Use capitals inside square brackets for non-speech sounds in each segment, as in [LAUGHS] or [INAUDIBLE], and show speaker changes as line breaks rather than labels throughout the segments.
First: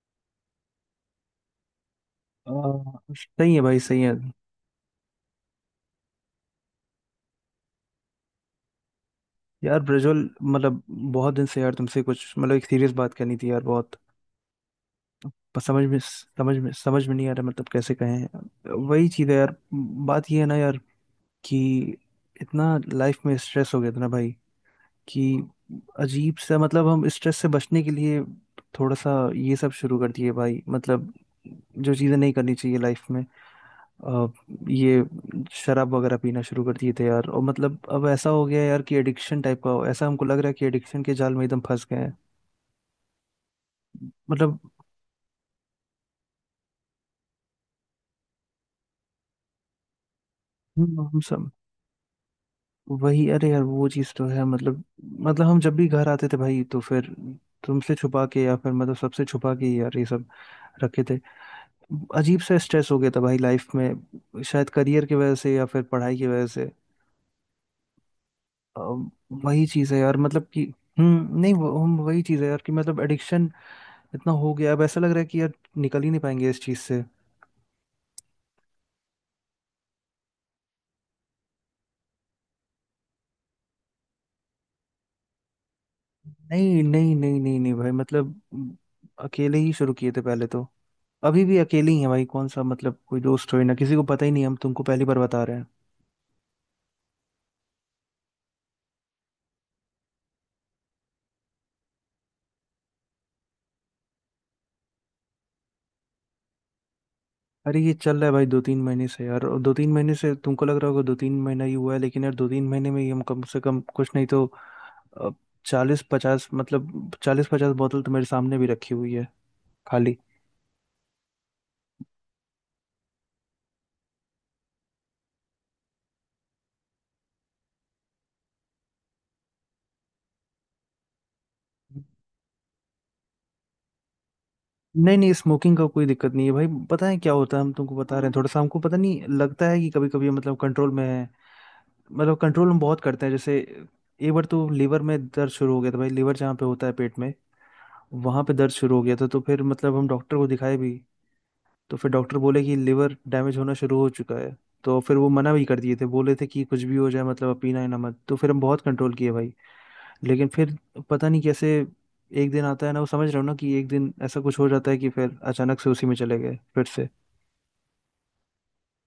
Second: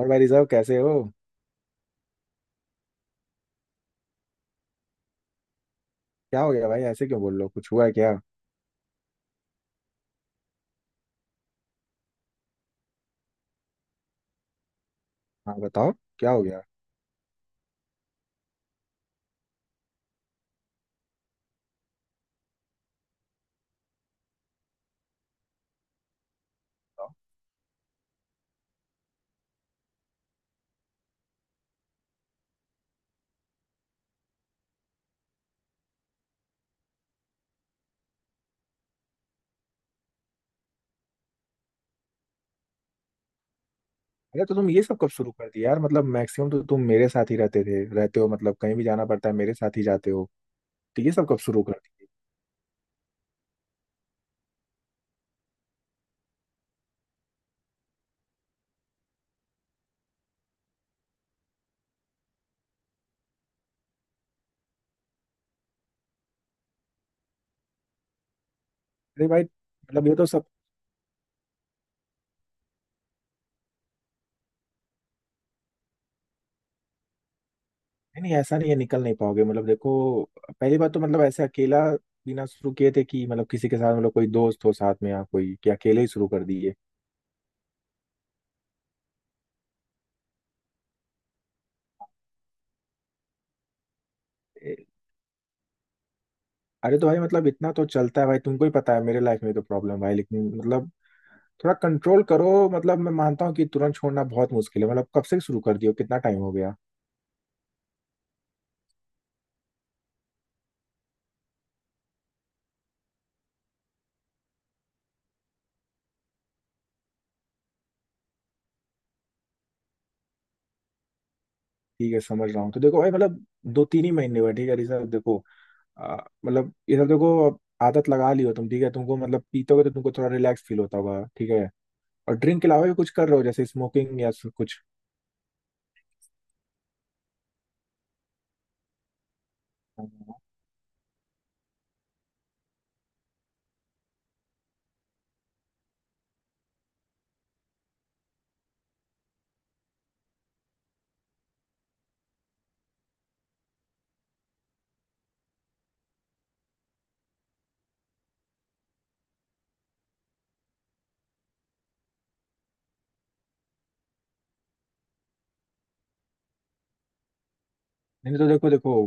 और भाई साहब, कैसे हो?
आ, सही है भाई सही है।
क्या हो गया भाई? ऐसे क्यों बोल रहे हो? कुछ हुआ है क्या?
यार ब्रजोल मतलब बहुत दिन से यार तुमसे कुछ मतलब एक सीरियस बात करनी थी यार बहुत।
हाँ,
पर समझ
बताओ।
में
क्या हो
समझ
गया?
में समझ में नहीं आ रहा मतलब कैसे कहें वही चीज़ है यार। बात ये है ना यार कि इतना लाइफ में स्ट्रेस हो गया था ना भाई कि अजीब सा मतलब हम
बताओ।
स्ट्रेस से बचने के लिए थोड़ा सा ये सब शुरू कर दिए भाई मतलब जो चीज़ें नहीं करनी चाहिए लाइफ में। अ, ये शराब वगैरह पीना शुरू कर दिए थे यार और मतलब अब ऐसा हो गया है यार कि एडिक्शन टाइप का हो ऐसा हमको लग रहा है कि एडिक्शन के जाल में एकदम फंस गए हैं
अरे तो
मतलब।
तुम ये सब कब शुरू कर दिया यार? मतलब मैक्सिमम तो तुम मेरे साथ ही रहते थे, रहते हो, मतलब कहीं भी जाना पड़ता है मेरे साथ ही जाते हो, तो ये
हम
सब कब
सब
शुरू कर दिए?
वही अरे यार वो चीज़ तो है मतलब हम जब भी घर आते थे भाई तो फिर तुमसे छुपा के या फिर मतलब सबसे छुपा के ही यार ये सब रखे थे। अजीब सा स्ट्रेस हो गया था भाई लाइफ में शायद करियर की वजह से या फिर पढ़ाई की वजह से। अ,
अरे भाई,
वही चीज़ है
मतलब ये
यार
तो सब।
मतलब कि नहीं वो हम वही चीज़ है यार कि मतलब एडिक्शन इतना हो गया अब ऐसा लग रहा है कि यार निकल ही नहीं पाएंगे इस चीज से।
नहीं नहीं, ऐसा नहीं है, निकल नहीं पाओगे? मतलब देखो, पहली बात तो, मतलब ऐसे अकेला बिना शुरू किए थे कि मतलब किसी के साथ, मतलब कोई दोस्त हो साथ में, या कोई, कि अकेले ही शुरू कर दिए?
नहीं नहीं नहीं नहीं नहीं भाई मतलब अकेले ही शुरू किए थे पहले तो। अभी भी अकेले ही हैं भाई कौन सा मतलब कोई दोस्त हो ना किसी को पता ही नहीं हम
ए,
तुमको पहली बार बता रहे हैं।
अरे तो भाई, मतलब इतना तो चलता है भाई। तुमको ही पता है मेरे लाइफ में तो प्रॉब्लम भाई, लेकिन मतलब थोड़ा कंट्रोल करो। मतलब मैं मानता हूँ कि तुरंत छोड़ना बहुत मुश्किल है। मतलब कब से शुरू कर दियो, कितना टाइम हो गया?
अरे ये चल रहा है भाई 2-3 महीने से यार और 2-3 महीने से तुमको लग रहा होगा 2-3 महीना ही हुआ है लेकिन यार 2-3 महीने में ही हम कम से कम कुछ नहीं तो चालीस पचास मतलब 40-50 बोतल तो मेरे सामने भी रखी हुई है खाली।
ठीक है, समझ रहा हूँ। तो देखो भाई, मतलब दो तीन ही महीने हुए, ठीक है ऋषभ, देखो। आ, मतलब ये सब देखो, अब आदत लगा लियो तुम, ठीक है। तुमको मतलब पीतोगे तो तुमको थोड़ा रिलैक्स फील होता होगा, ठीक है। और ड्रिंक के अलावा भी कुछ कर रहे हो, जैसे स्मोकिंग या कुछ?
नहीं नहीं स्मोकिंग का कोई दिक्कत नहीं है भाई पता है क्या होता है हम तुमको बता रहे हैं थोड़ा सा हमको पता नहीं लगता है कि कभी कभी
नहीं
मतलब कंट्रोल में है। मतलब कंट्रोल हम बहुत करते हैं जैसे एक बार तो लीवर में दर्द शुरू हो गया था भाई लीवर जहाँ पे होता है पेट में वहाँ पे दर्द शुरू हो गया था तो फिर मतलब हम डॉक्टर को दिखाए भी। तो फिर डॉक्टर बोले कि लीवर डैमेज होना शुरू हो चुका है। तो फिर वो मना भी कर दिए थे बोले थे कि कुछ भी हो जाए मतलब अब पीना ही ना मत तो फिर हम बहुत कंट्रोल किए भाई। लेकिन फिर पता नहीं कैसे एक दिन आता है ना वो समझ रहे हो ना कि एक दिन ऐसा कुछ हो जाता है कि फिर अचानक से उसी में चले गए फिर से।
नहीं, तो देखो देखो,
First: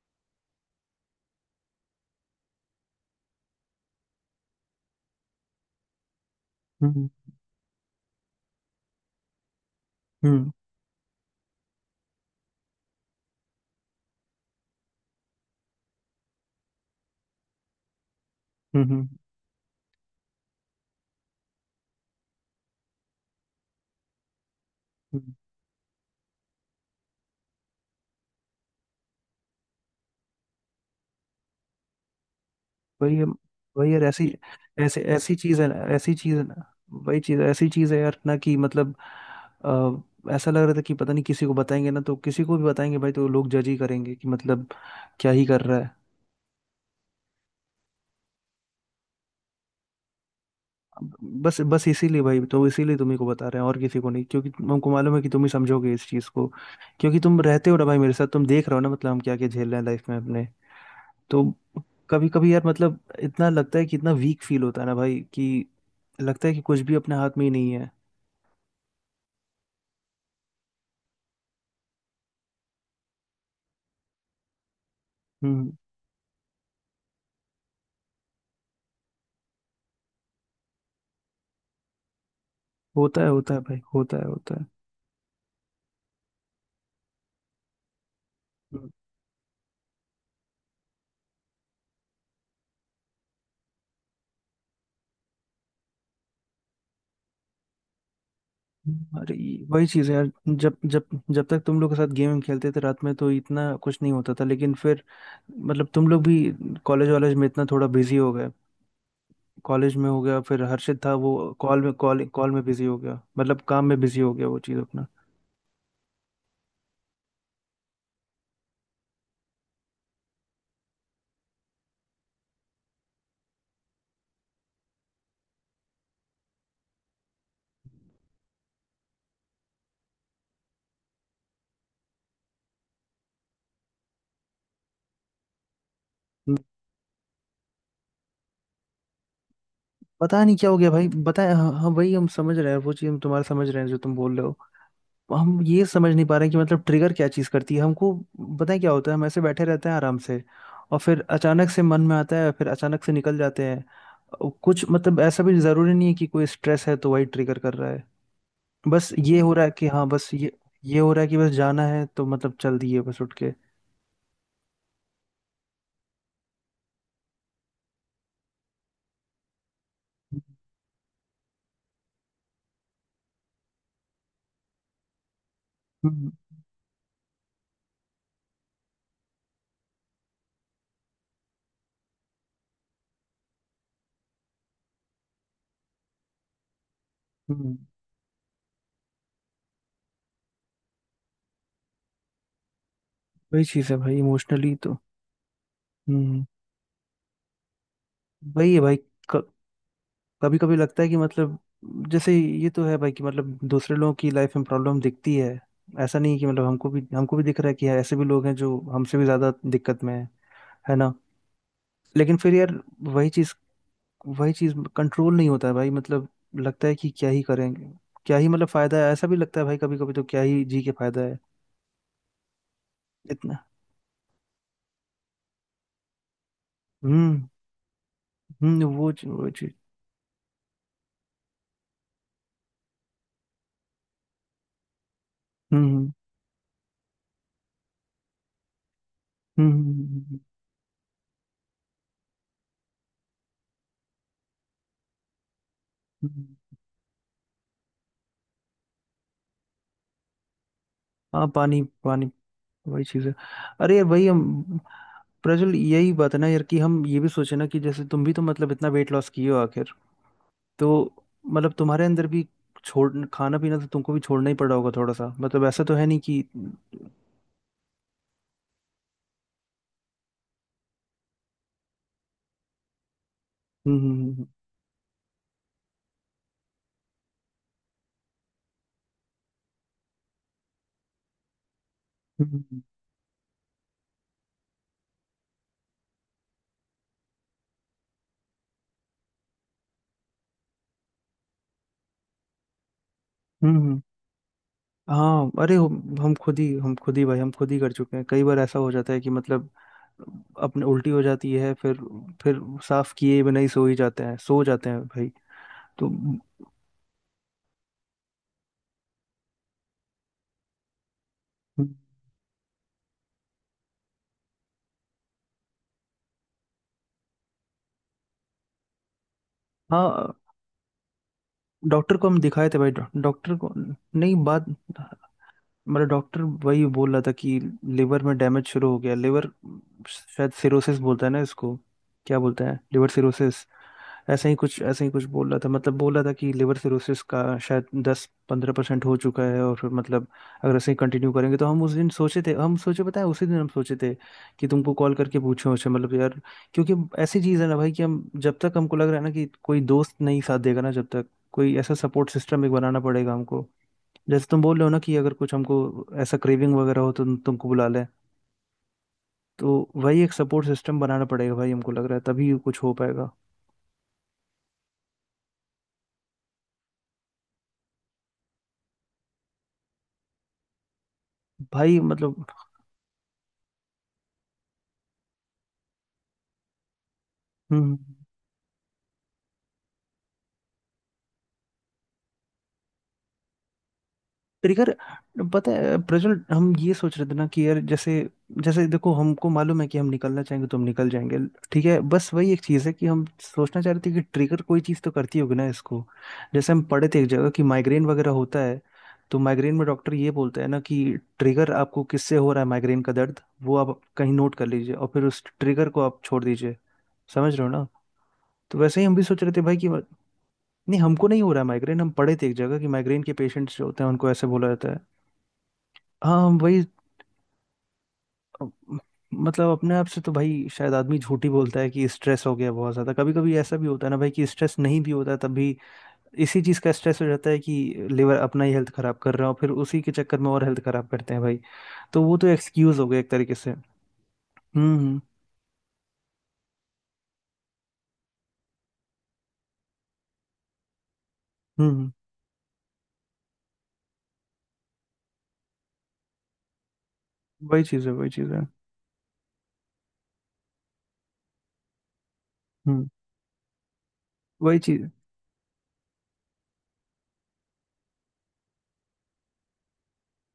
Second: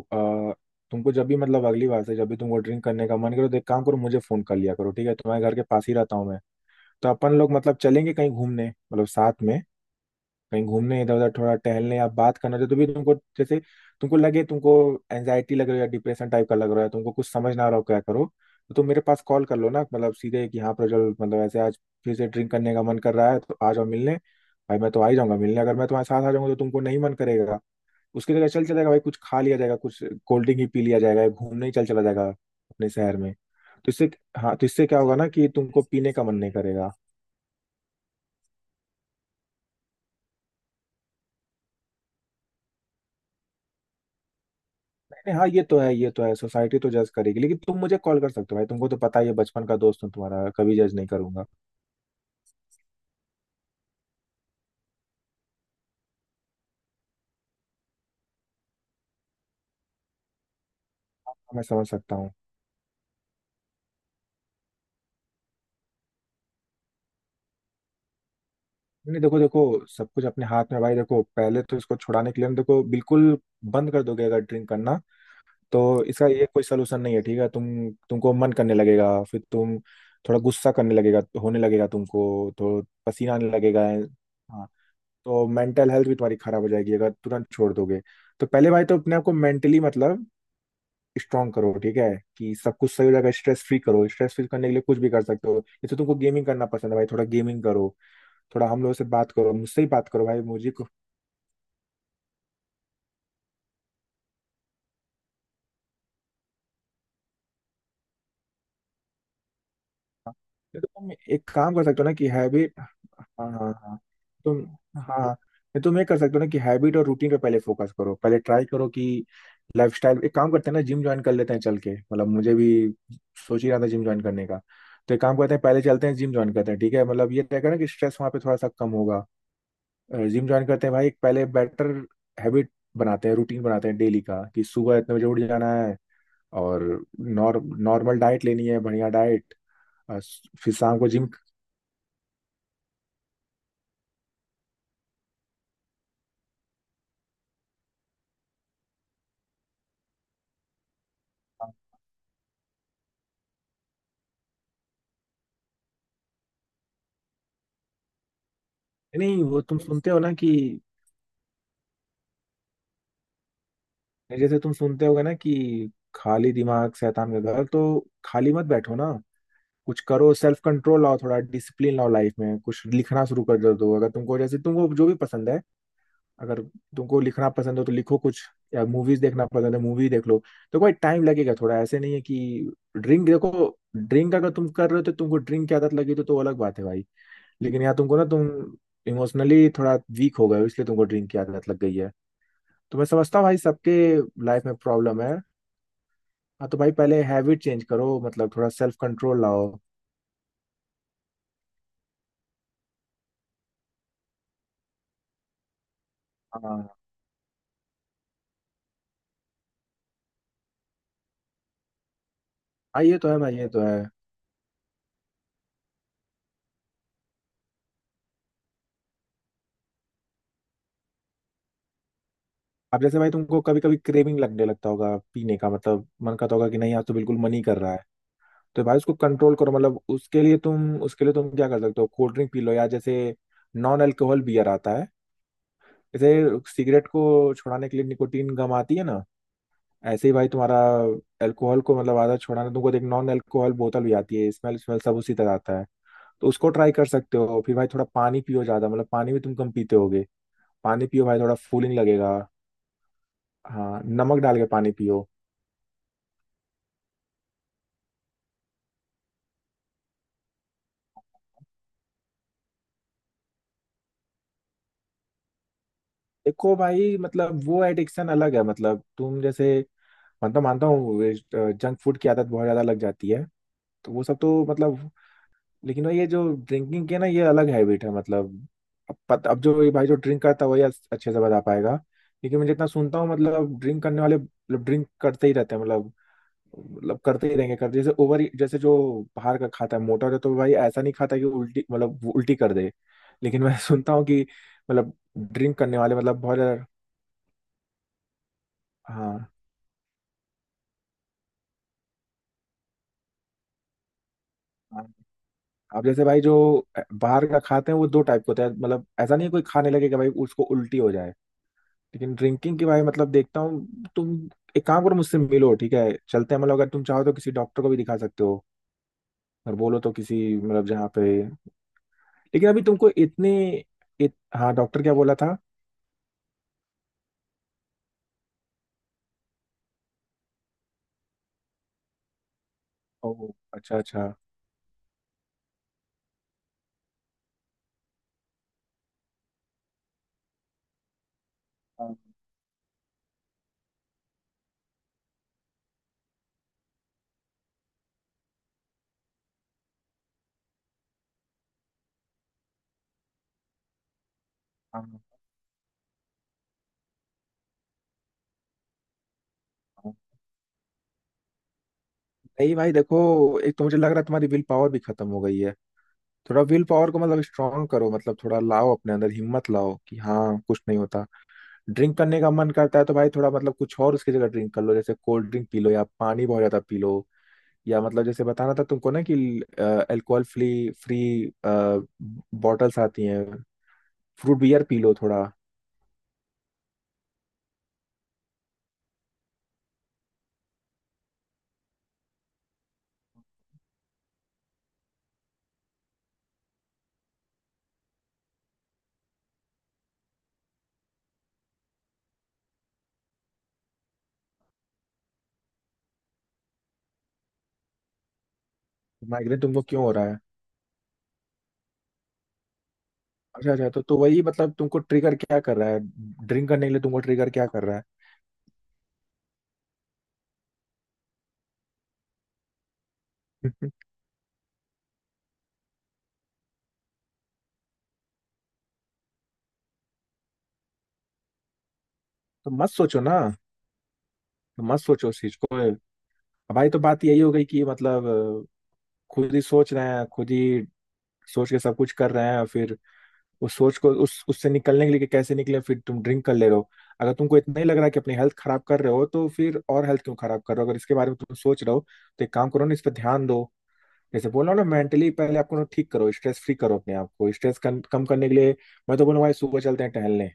आ, तुमको जब भी, मतलब अगली बार से जब भी तुमको ड्रिंक करने का मन करो तो एक काम करो, मुझे फोन कर लिया करो, ठीक है? तुम्हारे घर के पास ही रहता हूँ मैं।
हम्म।
तो अपन लोग मतलब चलेंगे कहीं घूमने, मतलब साथ में,
हम्म।
कहीं घूमने, इधर उधर थोड़ा टहलने या बात करना जो। तो भी तुमको लगे तुमको एंजाइटी लग रही है या डिप्रेशन टाइप का लग रहा है, तुमको कुछ समझ ना आ रहा हो क्या करो, तो
हम्म।
तुम मेरे पास कॉल कर लो ना। मतलब सीधे कि हाँ प्रज्वल, मतलब ऐसे आज फिर से ड्रिंक करने का मन कर रहा है, तो आ जाओ मिलने। भाई मैं तो आ ही
हम्म।
जाऊंगा मिलने। अगर मैं तुम्हारे साथ आ जाऊंगा तो तुमको नहीं मन करेगा। उसकी जगह चल चलेगा भाई, कुछ खा लिया जाएगा, कुछ कोल्ड ड्रिंक ही पी लिया जाएगा, या घूमने ही चल चला जाएगा अपने
वही
शहर
है।
में, तो
वही यार
इससे। हाँ, तो इससे क्या होगा ना
ऐसी
कि
चीज है ना।
तुमको
ऐसी
पीने का मन
चीज है
नहीं
ना
करेगा।
वही चीज ऐसी चीज है यार ना कि मतलब ऐसा लग रहा था कि पता नहीं किसी को बताएंगे ना तो किसी को भी बताएंगे भाई तो लोग जज ही करेंगे कि मतलब क्या
नहीं,
ही
हाँ,
कर
ये
रहा
तो
है।
है, ये तो है, सोसाइटी तो जज करेगी, लेकिन तुम मुझे कॉल कर सकते हो भाई। तुमको तो पता ही है, बचपन का दोस्त हूँ तुम्हारा, कभी जज नहीं करूंगा।
बस बस इसीलिए भाई तो इसीलिए तुम्ही को बता रहे हैं और किसी को नहीं क्योंकि हमको मालूम है कि तुम ही समझोगे इस चीज को। क्योंकि तुम रहते हो ना भाई मेरे साथ तुम देख रहे हो ना मतलब हम क्या क्या झेल रहे हैं लाइफ में अपने। तो
मैं समझ सकता
कभी
हूँ।
कभी यार मतलब इतना लगता है कि इतना वीक फील होता है ना भाई कि लगता है कि कुछ भी अपने हाथ में ही नहीं है।
नहीं देखो देखो, सब कुछ अपने हाथ में भाई। देखो, पहले तो इसको छुड़ाने के लिए ना, देखो, बिल्कुल बंद कर दोगे अगर ड्रिंक करना,
हम्म।
तो इसका ये कोई सलूशन नहीं है, ठीक है। तुमको मन करने लगेगा, फिर तुम थोड़ा गुस्सा करने लगेगा, होने लगेगा तुमको, तो पसीना आने
होता है भाई
लगेगा।
होता है होता है।
हाँ, तो मेंटल हेल्थ भी तुम्हारी खराब हो जाएगी अगर तुरंत छोड़ दोगे। तो पहले भाई
हम्म,
तो अपने आप को मेंटली मतलब स्ट्रॉन्ग करो, ठीक है, कि सब कुछ सही हो जाएगा। स्ट्रेस फ्री करो, स्ट्रेस फ्री करने के लिए कुछ भी कर सकते हो। जैसे तुमको गेमिंग करना पसंद है भाई, थोड़ा गेमिंग करो, थोड़ा हम लोगों से बात
अरे
करो, मुझसे
वही
ही बात
चीज़ है यार
करो भाई, मुझे
जब
को।
जब जब तक तुम लोग के साथ गेम खेलते थे रात में तो इतना कुछ नहीं होता था लेकिन फिर मतलब तुम लोग भी कॉलेज वॉलेज में इतना थोड़ा बिजी हो गए कॉलेज में हो गया फिर
नहीं तो
हर्षित
तुम
था वो
एक काम कर सकते हो ना कि
कॉल में
हैबिट,
बिजी हो गया
हाँ
मतलब
हाँ
काम
हाँ,
में बिजी हो गया वो
तुम,
चीज़ अपना।
हाँ हाँ। नहीं तुम ये कर सकते हो ना कि हैबिट और रूटीन पे पहले फोकस करो, पहले ट्राई करो कि लाइफस्टाइल, एक काम करते हैं ना, जिम ज्वाइन कर लेते हैं चल के। मतलब मुझे भी सोच ही रहा था जिम ज्वाइन करने का, तो एक काम करते हैं, पहले चलते हैं, जिम ज्वाइन करते हैं, ठीक है? मतलब ये रहेगा ना कि स्ट्रेस वहाँ पे थोड़ा सा कम होगा। जिम ज्वाइन करते हैं भाई, एक पहले बेटर हैबिट बनाते हैं, रूटीन बनाते हैं डेली का, कि सुबह इतने बजे उठ जाना है,
हम्म,
और नॉर नॉर्मल डाइट लेनी है, बढ़िया डाइट, और
पता नहीं क्या
फिर
हो गया
शाम
भाई
को जिम।
बताए। हाँ हाँ, वही हम समझ रहे हैं वो चीज़ हम तुम्हारा समझ रहे हैं जो तुम बोल रहे हो। हम ये समझ नहीं पा रहे हैं कि मतलब ट्रिगर क्या चीज़ करती है हमको बताए क्या होता है हम ऐसे बैठे रहते हैं आराम से और फिर अचानक से मन में आता है फिर अचानक से निकल जाते हैं। और कुछ मतलब ऐसा भी ज़रूरी नहीं है कि कोई स्ट्रेस है तो वही ट्रिगर कर रहा है बस ये
नहीं
हो
वो
रहा है
तुम
कि हाँ
सुनते हो
बस
ना कि,
ये हो रहा है कि बस जाना है तो मतलब चल दिए बस उठ के।
जैसे तुम सुनते होगे ना कि खाली दिमाग शैतान का घर, तो खाली मत बैठो ना, कुछ करो, सेल्फ कंट्रोल लाओ, थोड़ा डिसिप्लिन लाओ लाइफ में, कुछ लिखना शुरू कर दो अगर तुमको, जैसे तुमको जो भी पसंद है,
हम्म।
अगर तुमको लिखना पसंद हो तो लिखो कुछ, या मूवीज देखना पसंद है, मूवी देख लो। तो भाई टाइम लगेगा थोड़ा, ऐसे नहीं है कि ड्रिंक, देखो, ड्रिंक अगर तुम कर रहे हो तो, तुमको ड्रिंक की आदत लगी तो अलग बात है भाई,
हम्म
लेकिन यहाँ तुमको ना, तुम इमोशनली थोड़ा वीक हो गए हो, इसलिए तुमको ड्रिंक की आदत लग गई है। तो मैं समझता हूँ भाई,
वही चीज
सबके
है भाई
लाइफ
इमोशनली
में
तो।
प्रॉब्लम है।
हम्म
हाँ तो भाई पहले हैबिट चेंज करो, मतलब थोड़ा
वही है
सेल्फ
भाई
कंट्रोल लाओ।
कभी कभी लगता है कि मतलब जैसे ये तो है भाई कि मतलब दूसरे लोगों की लाइफ में प्रॉब्लम दिखती है ऐसा नहीं कि मतलब
हाँ
हमको भी दिख रहा है कि यार ऐसे भी लोग हैं जो हमसे भी ज्यादा दिक्कत में है ना। लेकिन फिर यार
हाँ, ये
वही
तो है
चीज
भाई, ये तो है।
वही चीज कंट्रोल नहीं होता है भाई मतलब लगता है कि क्या ही करेंगे क्या ही मतलब फायदा है ऐसा भी लगता है भाई कभी कभी तो क्या ही जी के फायदा है।
अब जैसे भाई तुमको
इतना।
कभी कभी क्रेविंग लगने लगता होगा पीने का, मतलब मन करता होगा कि नहीं, आज तो बिल्कुल
हम्म।
मन ही कर रहा है, तो भाई
वो
उसको
चीज वो
कंट्रोल करो।
चीज।
मतलब उसके लिए तुम, क्या कर सकते हो? कोल्ड ड्रिंक पी लो, या जैसे नॉन अल्कोहल बियर आता है,
हम्म
जैसे सिगरेट को छुड़ाने के लिए निकोटीन गम आती है ना,
हम्म।
ऐसे ही भाई तुम्हारा अल्कोहल को, मतलब आदत छुड़ाने तुमको एक नॉन अल्कोहल बोतल भी आती है, स्मेल स्मेल सब उसी तरह आता है, तो
हम्म।
उसको ट्राई कर सकते हो। फिर भाई थोड़ा पानी पियो ज्यादा, मतलब पानी भी तुम कम पीते होगे, पानी पियो भाई,
हाँ
थोड़ा
पानी
फूलिंग
पानी
लगेगा।
वही चीज है। अरे
हाँ,
यार वही
नमक डाल के
हम
पानी पियो।
प्रज्वल यही बात है ना यार कि हम ये भी सोचे ना कि जैसे तुम भी तो मतलब इतना वेट लॉस किए हो आखिर तो मतलब तुम्हारे अंदर भी छोड़ खाना पीना तो तुमको भी छोड़ना ही पड़ा होगा थोड़ा सा मतलब ऐसा तो है नहीं कि
देखो
हम्म।
भाई, मतलब वो एडिक्शन अलग है। मतलब तुम जैसे, मतलब मानता हूँ जंक फूड की आदत बहुत ज्यादा लग जाती है, तो वो सब
हम्म।
तो मतलब, लेकिन ये जो ड्रिंकिंग की है ना, ये अलग हैबिट है। मतलब अब जो ये भाई, जो ड्रिंक करता है वही अच्छे से बता पाएगा,
हम्म।
क्योंकि मैं जितना सुनता हूँ, मतलब ड्रिंक करने वाले, मतलब ड्रिंक करते ही रहते हैं, मतलब, मतलब करते ही रहेंगे, करते, जैसे ओवर, जैसे जो बाहर का खाता है मोटा है, तो भाई ऐसा नहीं खाता कि उल्टी, मतलब वो उल्टी कर दे। लेकिन
हम्म,
मैं [LAUGHS]
हम्म।
सुनता हूँ कि मतलब
हाँ अरे
ड्रिंक करने
हम
वाले,
हम
मतलब
खुद ही
बहुत।
हम खुद ही भाई हम खुद ही कर चुके हैं कई बार ऐसा हो जाता है कि
हाँ
मतलब अपने उल्टी हो जाती है फिर साफ किए बिना ही सो ही जाते हैं सो जाते हैं
हाँ।
भाई
अब
तो।
जैसे भाई जो बाहर का खाते हैं, वो दो टाइप के होता है, मतलब ऐसा नहीं है कोई खाने लगे कि भाई उसको उल्टी हो जाए, लेकिन ड्रिंकिंग की भाई, मतलब देखता हूँ तुम, एक काम करो, मुझसे मिलो, ठीक है, चलते हैं, मतलब अगर तुम चाहो तो किसी डॉक्टर को भी दिखा सकते हो, और बोलो तो
हाँ
किसी, मतलब जहाँ पे,
डॉक्टर को हम दिखाए
लेकिन
थे
अभी
भाई
तुमको इतने,
डॉक्टर को नहीं बात
हाँ, डॉक्टर क्या बोला था?
मेरा डॉक्टर वही बोल रहा था कि लिवर में डैमेज शुरू हो गया लिवर शायद सिरोसिस बोलता है ना इसको क्या बोलता है लिवर
ओह,
सिरोसिस
अच्छा अच्छा।
ऐसा ही कुछ बोल रहा था मतलब बोल रहा था कि लिवर सिरोसिस का शायद 10-15% हो चुका है और फिर मतलब अगर ऐसे ही कंटिन्यू करेंगे तो हम उस दिन
हाँ,
सोचे थे हम सोचे पता है उसी दिन हम सोचे थे कि तुमको कॉल करके पूछे उसे मतलब यार क्योंकि ऐसी चीज़ है ना भाई कि हम जब तक हमको लग रहा है ना कि कोई दोस्त नहीं साथ देगा ना जब तक कोई ऐसा सपोर्ट सिस्टम एक बनाना पड़ेगा हमको जैसे तुम बोल रहे हो ना
हाँ,
कि अगर कुछ हमको ऐसा क्रेविंग वगैरह हो तो तुमको बुला लें तो
हाँ।
वही एक सपोर्ट सिस्टम बनाना पड़ेगा भाई हमको लग रहा है तभी
नहीं
कुछ
भाई
हो
देखो,
पाएगा।
एक तो मुझे लग रहा है तुम्हारी विल पावर भी खत्म हो गई है, थोड़ा विल पावर को मतलब स्ट्रांग करो, मतलब थोड़ा लाओ अपने अंदर, हिम्मत लाओ कि हाँ, कुछ नहीं होता।
भाई
ड्रिंक करने
मतलब
का मन करता है तो भाई थोड़ा, मतलब कुछ और उसकी जगह ड्रिंक कर लो, जैसे कोल्ड ड्रिंक पी लो, या पानी बहुत ज्यादा पी लो,
हम्म
या मतलब जैसे बताना था तुमको ना कि अल्कोहल फ्री फ्री बॉटल्स आती हैं, फ्रूट बियर
ट्रिगर
पी लो थोड़ा।
पता है प्रज्वल हम ये सोच रहे थे ना कि यार जैसे जैसे देखो हमको मालूम है कि हम निकलना चाहेंगे तो हम निकल जाएंगे। ठीक है बस वही एक चीज़ है कि हम सोचना चाह रहे थे कि ट्रिगर कोई चीज़ तो करती होगी ना इसको जैसे हम पढ़े थे एक जगह कि माइग्रेन वगैरह होता है तो माइग्रेन में डॉक्टर ये बोलता है ना कि ट्रिगर आपको किससे हो रहा है माइग्रेन का दर्द वो आप कहीं नोट कर लीजिए और फिर उस ट्रिगर को आप छोड़ दीजिए समझ रहे हो ना। तो वैसे ही हम भी सोच रहे
माइग्रेन
थे भाई
तुमको
कि
क्यों हो रहा है?
नहीं हमको नहीं हो रहा है माइग्रेन हम पढ़े थे एक जगह कि माइग्रेन के
अच्छा
पेशेंट्स जो
अच्छा, तो
होते हैं
तो
उनको
वही,
ऐसे बोला
मतलब
जाता है।
तुमको ट्रिगर क्या कर रहा है?
हाँ हम
ड्रिंक
वही
करने के लिए तुमको ट्रिगर क्या कर रहा है?
अब- मतलब अपने आप से तो भाई शायद आदमी झूठ ही बोलता है कि स्ट्रेस हो गया बहुत ज्यादा कभी कभी ऐसा भी
[LAUGHS]
होता है ना भाई कि स्ट्रेस नहीं भी होता है तब भी इसी चीज का स्ट्रेस हो जाता है कि लिवर अपना ही हेल्थ खराब कर रहा है और फिर उसी के चक्कर में और हेल्थ खराब करते हैं भाई तो वो तो
तो मत
एक्सक्यूज हो
सोचो
गया एक
ना,
तरीके से। हम्म।
तो मत
हम्म।
सोचो उस चीज को अब। भाई तो बात यही हो गई कि, मतलब खुद ही सोच रहे हैं, खुद ही सोच के
हम्म,
सब
हम्म।
कुछ कर रहे हैं, और फिर उस सोच को, उस उससे निकलने के लिए कि कैसे निकले, फिर तुम ड्रिंक कर ले रहे हो। अगर तुमको इतना
वही
ही लग
चीज
रहा है
है
कि
वही
अपनी
चीज
हेल्थ
है।
खराब कर रहे हो, तो फिर और हेल्थ क्यों खराब कर रहे हो अगर इसके बारे में तुम सोच रहे हो? तो एक काम करो ना, इस
हम्म
पर ध्यान दो, जैसे बोल रहा
वही
हूँ ना,
चीज
मेंटली पहले आपको ना ठीक करो, स्ट्रेस फ्री करो अपने आप को, स्ट्रेस कम करने के लिए। मैं तो बोलूँ भाई, सुबह चलते हैं टहलने,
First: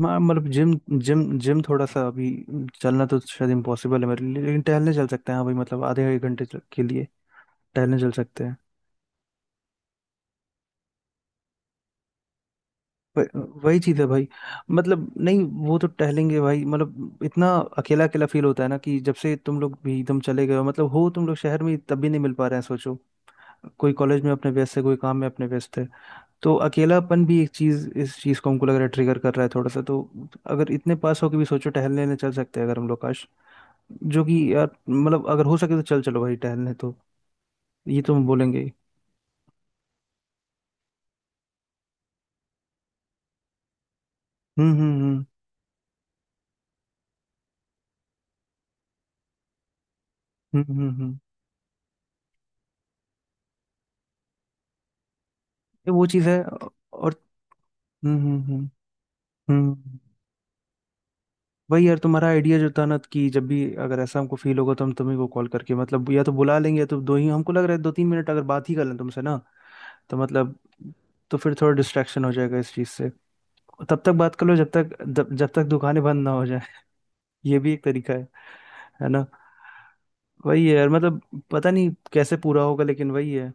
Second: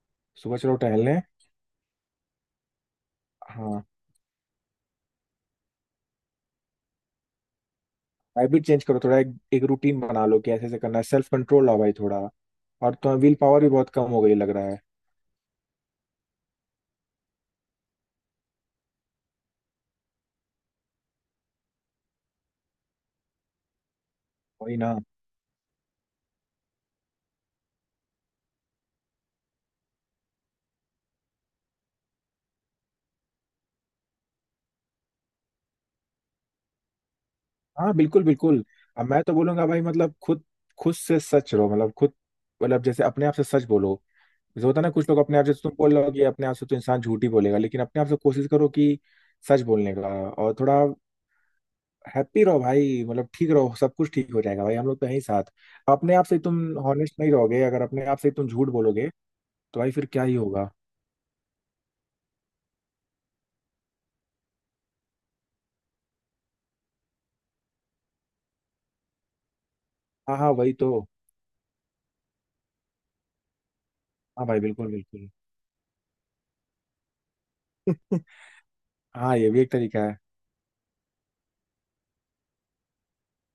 मतलब
सुबह
जिम
चलो टहलने।
जिम जिम थोड़ा सा अभी चलना तो शायद
हाँ,
इम्पॉसिबल है मेरे लिए लेकिन टहलने चल सकते हैं हाँ भाई मतलब आधे एक घंटे तक के लिए टहलने चल सकते हैं।
हैबिट चेंज करो थोड़ा, एक रूटीन बना लो कि ऐसे ऐसे करना है, सेल्फ कंट्रोल लाओ भाई थोड़ा, और तो
व-
विल पावर भी
वही
बहुत
चीज है
कम हो
भाई
गई लग रहा है।
मतलब नहीं वो तो टहलेंगे भाई मतलब इतना अकेला अकेला फील होता है ना कि जब से तुम लोग भी एकदम चले गए हो मतलब हो तुम लोग शहर में तब भी नहीं मिल पा रहे हैं सोचो कोई कॉलेज में अपने
वही
व्यस्त है कोई
ना।
काम में अपने व्यस्त है तो अकेलापन भी एक चीज इस चीज को हमको लग रहा है ट्रिगर कर रहा है थोड़ा सा तो अगर इतने पास हो के भी सोचो टहलने ले चल सकते हैं अगर हम लोग काश जो कि यार मतलब अगर हो सके तो चल चलो भाई टहलने तो
हाँ
ये तो
बिल्कुल
हम बोलेंगे
बिल्कुल।
ही।
अब मैं तो बोलूंगा भाई, मतलब खुद खुद से सच रहो, मतलब खुद, मतलब जैसे अपने आप से सच बोलो, जैसे
हम्म।
होता है ना
हम्म।
कुछ लोग,
हम्म।
अपने आप से, तुम बोल रहे हो कि अपने आप से तो इंसान झूठ ही बोलेगा, लेकिन अपने आप से कोशिश करो कि सच बोलने का, और
हम्म।
थोड़ा
हम्म। हम्म।
हैप्पी रहो भाई, मतलब ठीक रहो, सब कुछ ठीक हो जाएगा भाई, हम लोग तो हैं ही साथ।
ये वो
अपने आप
चीज है
से तुम
और।
हॉनेस्ट नहीं रहोगे, अगर अपने
हम्म।
आप से
हम्म।
तुम
हम्म।
झूठ बोलोगे, तो भाई
हम्म
फिर क्या ही होगा?
वही यार तुम्हारा आइडिया जो था ना कि जब भी अगर ऐसा हमको फील होगा तो हम तुम्ही को कॉल करके मतलब या तो बुला लेंगे या तो दो ही हमको लग रहा है 2-3 मिनट अगर बात ही कर लें तुमसे ना तो
हाँ हाँ,
मतलब
वही तो।
तो फिर थोड़ा डिस्ट्रैक्शन हो जाएगा इस चीज़ से। तब तक बात कर
हाँ
लो
भाई,
जब
बिल्कुल
तक
बिल्कुल।
जब, जब तक दुकानें बंद ना हो जाए। [LAUGHS] ये भी एक तरीका
[LAUGHS]
है ना।
हाँ, ये भी एक तरीका है।
वही है यार मतलब पता नहीं कैसे पूरा होगा लेकिन वही है।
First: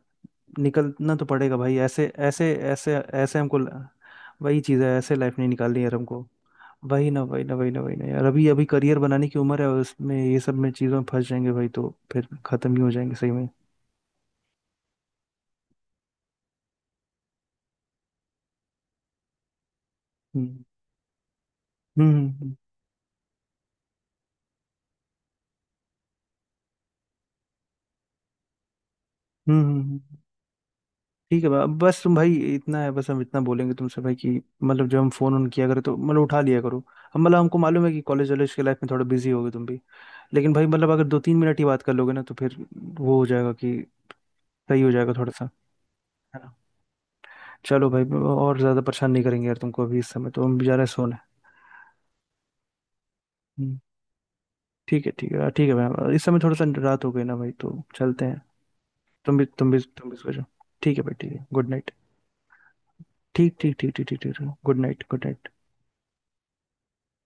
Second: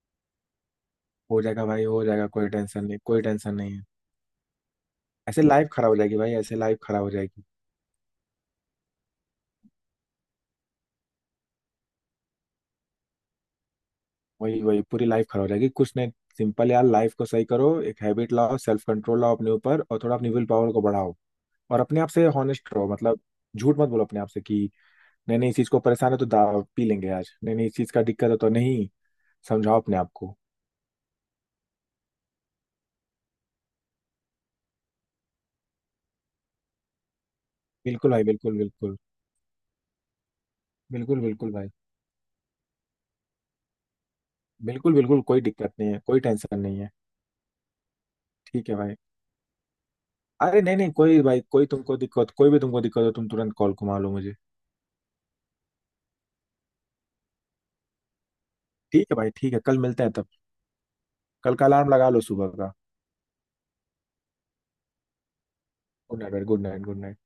निकलना तो
हो
पड़ेगा
जाएगा
भाई
भाई हो
ऐसे
जाएगा, कोई
ऐसे
टेंशन
ऐसे
नहीं, कोई
ऐसे
टेंशन
हमको
नहीं है।
वही चीज़ है ऐसे लाइफ
ऐसे
नहीं
लाइफ
निकालनी है
खराब
यार
हो जाएगी
हमको।
भाई, ऐसे लाइफ खराब हो
वही ना वही
जाएगी।
ना वही ना वही ना यार अभी अभी करियर बनाने की उम्र है और उसमें ये सब में चीज़ों में फंस जाएंगे भाई तो फिर खत्म ही हो जाएंगे सही में।
वही वही, पूरी लाइफ खराब हो जाएगी, कुछ नहीं। सिंपल यार, लाइफ को सही करो, एक हैबिट लाओ, सेल्फ कंट्रोल लाओ अपने ऊपर, और थोड़ा अपनी विल
हम्म।
पावर को बढ़ाओ, और अपने आप
हम्म।
से
हम्म।
हॉनेस्ट रहो, मतलब झूठ मत बोलो अपने आप से कि नहीं नहीं, इस चीज को परेशान है तो पी लेंगे आज, नहीं नहीं, इस चीज का दिक्कत है तो नहीं,
हम्म, हम्म।
समझाओ अपने
हम्म,
आप को।
ठीक है बस तुम भाई इतना है बस हम इतना बोलेंगे तुमसे भाई कि मतलब जब हम फोन ऑन किया करें तो मतलब उठा लिया करो। हम मतलब हमको मालूम है कि
बिल्कुल भाई,
कॉलेज वॉलेज
बिल्कुल
के लाइफ में
बिल्कुल,
थोड़ा बिजी होगे तुम भी लेकिन भाई मतलब अगर दो
बिल्कुल
तीन
बिल्कुल
मिनट ही
भाई,
बात कर लोगे ना तो फिर वो हो जाएगा कि सही हो
बिल्कुल
जाएगा
बिल्कुल,
थोड़ा
कोई दिक्कत नहीं है, कोई
सा।
टेंशन नहीं है,
चलो भाई और
ठीक है
ज्यादा
भाई।
परेशान नहीं करेंगे यार तुमको अभी इस समय तो हम
अरे
भी जा
नहीं
रहे
नहीं,
हैं सोने।
कोई भाई, कोई तुमको दिक्कत, कोई भी तुमको दिक्कत हो तुम तुरंत कॉल
हम्म,
को मार लो मुझे।
ठीक है ठीक है ठीक है भाई इस समय थोड़ा सा रात हो गई ना भाई तो चलते हैं।
ठीक है भाई,
तुम भी
ठीक है,
तुम
कल
भी
मिलते
तुम
हैं
भी
तब।
सो जाओ। ठीक है भाई ठीक है
कल का
गुड
अलार्म
नाइट
लगा लो सुबह का।
ठीक ठीक ठीक ठीक ठीक ठीक good night good night.
Good night, good night, good night.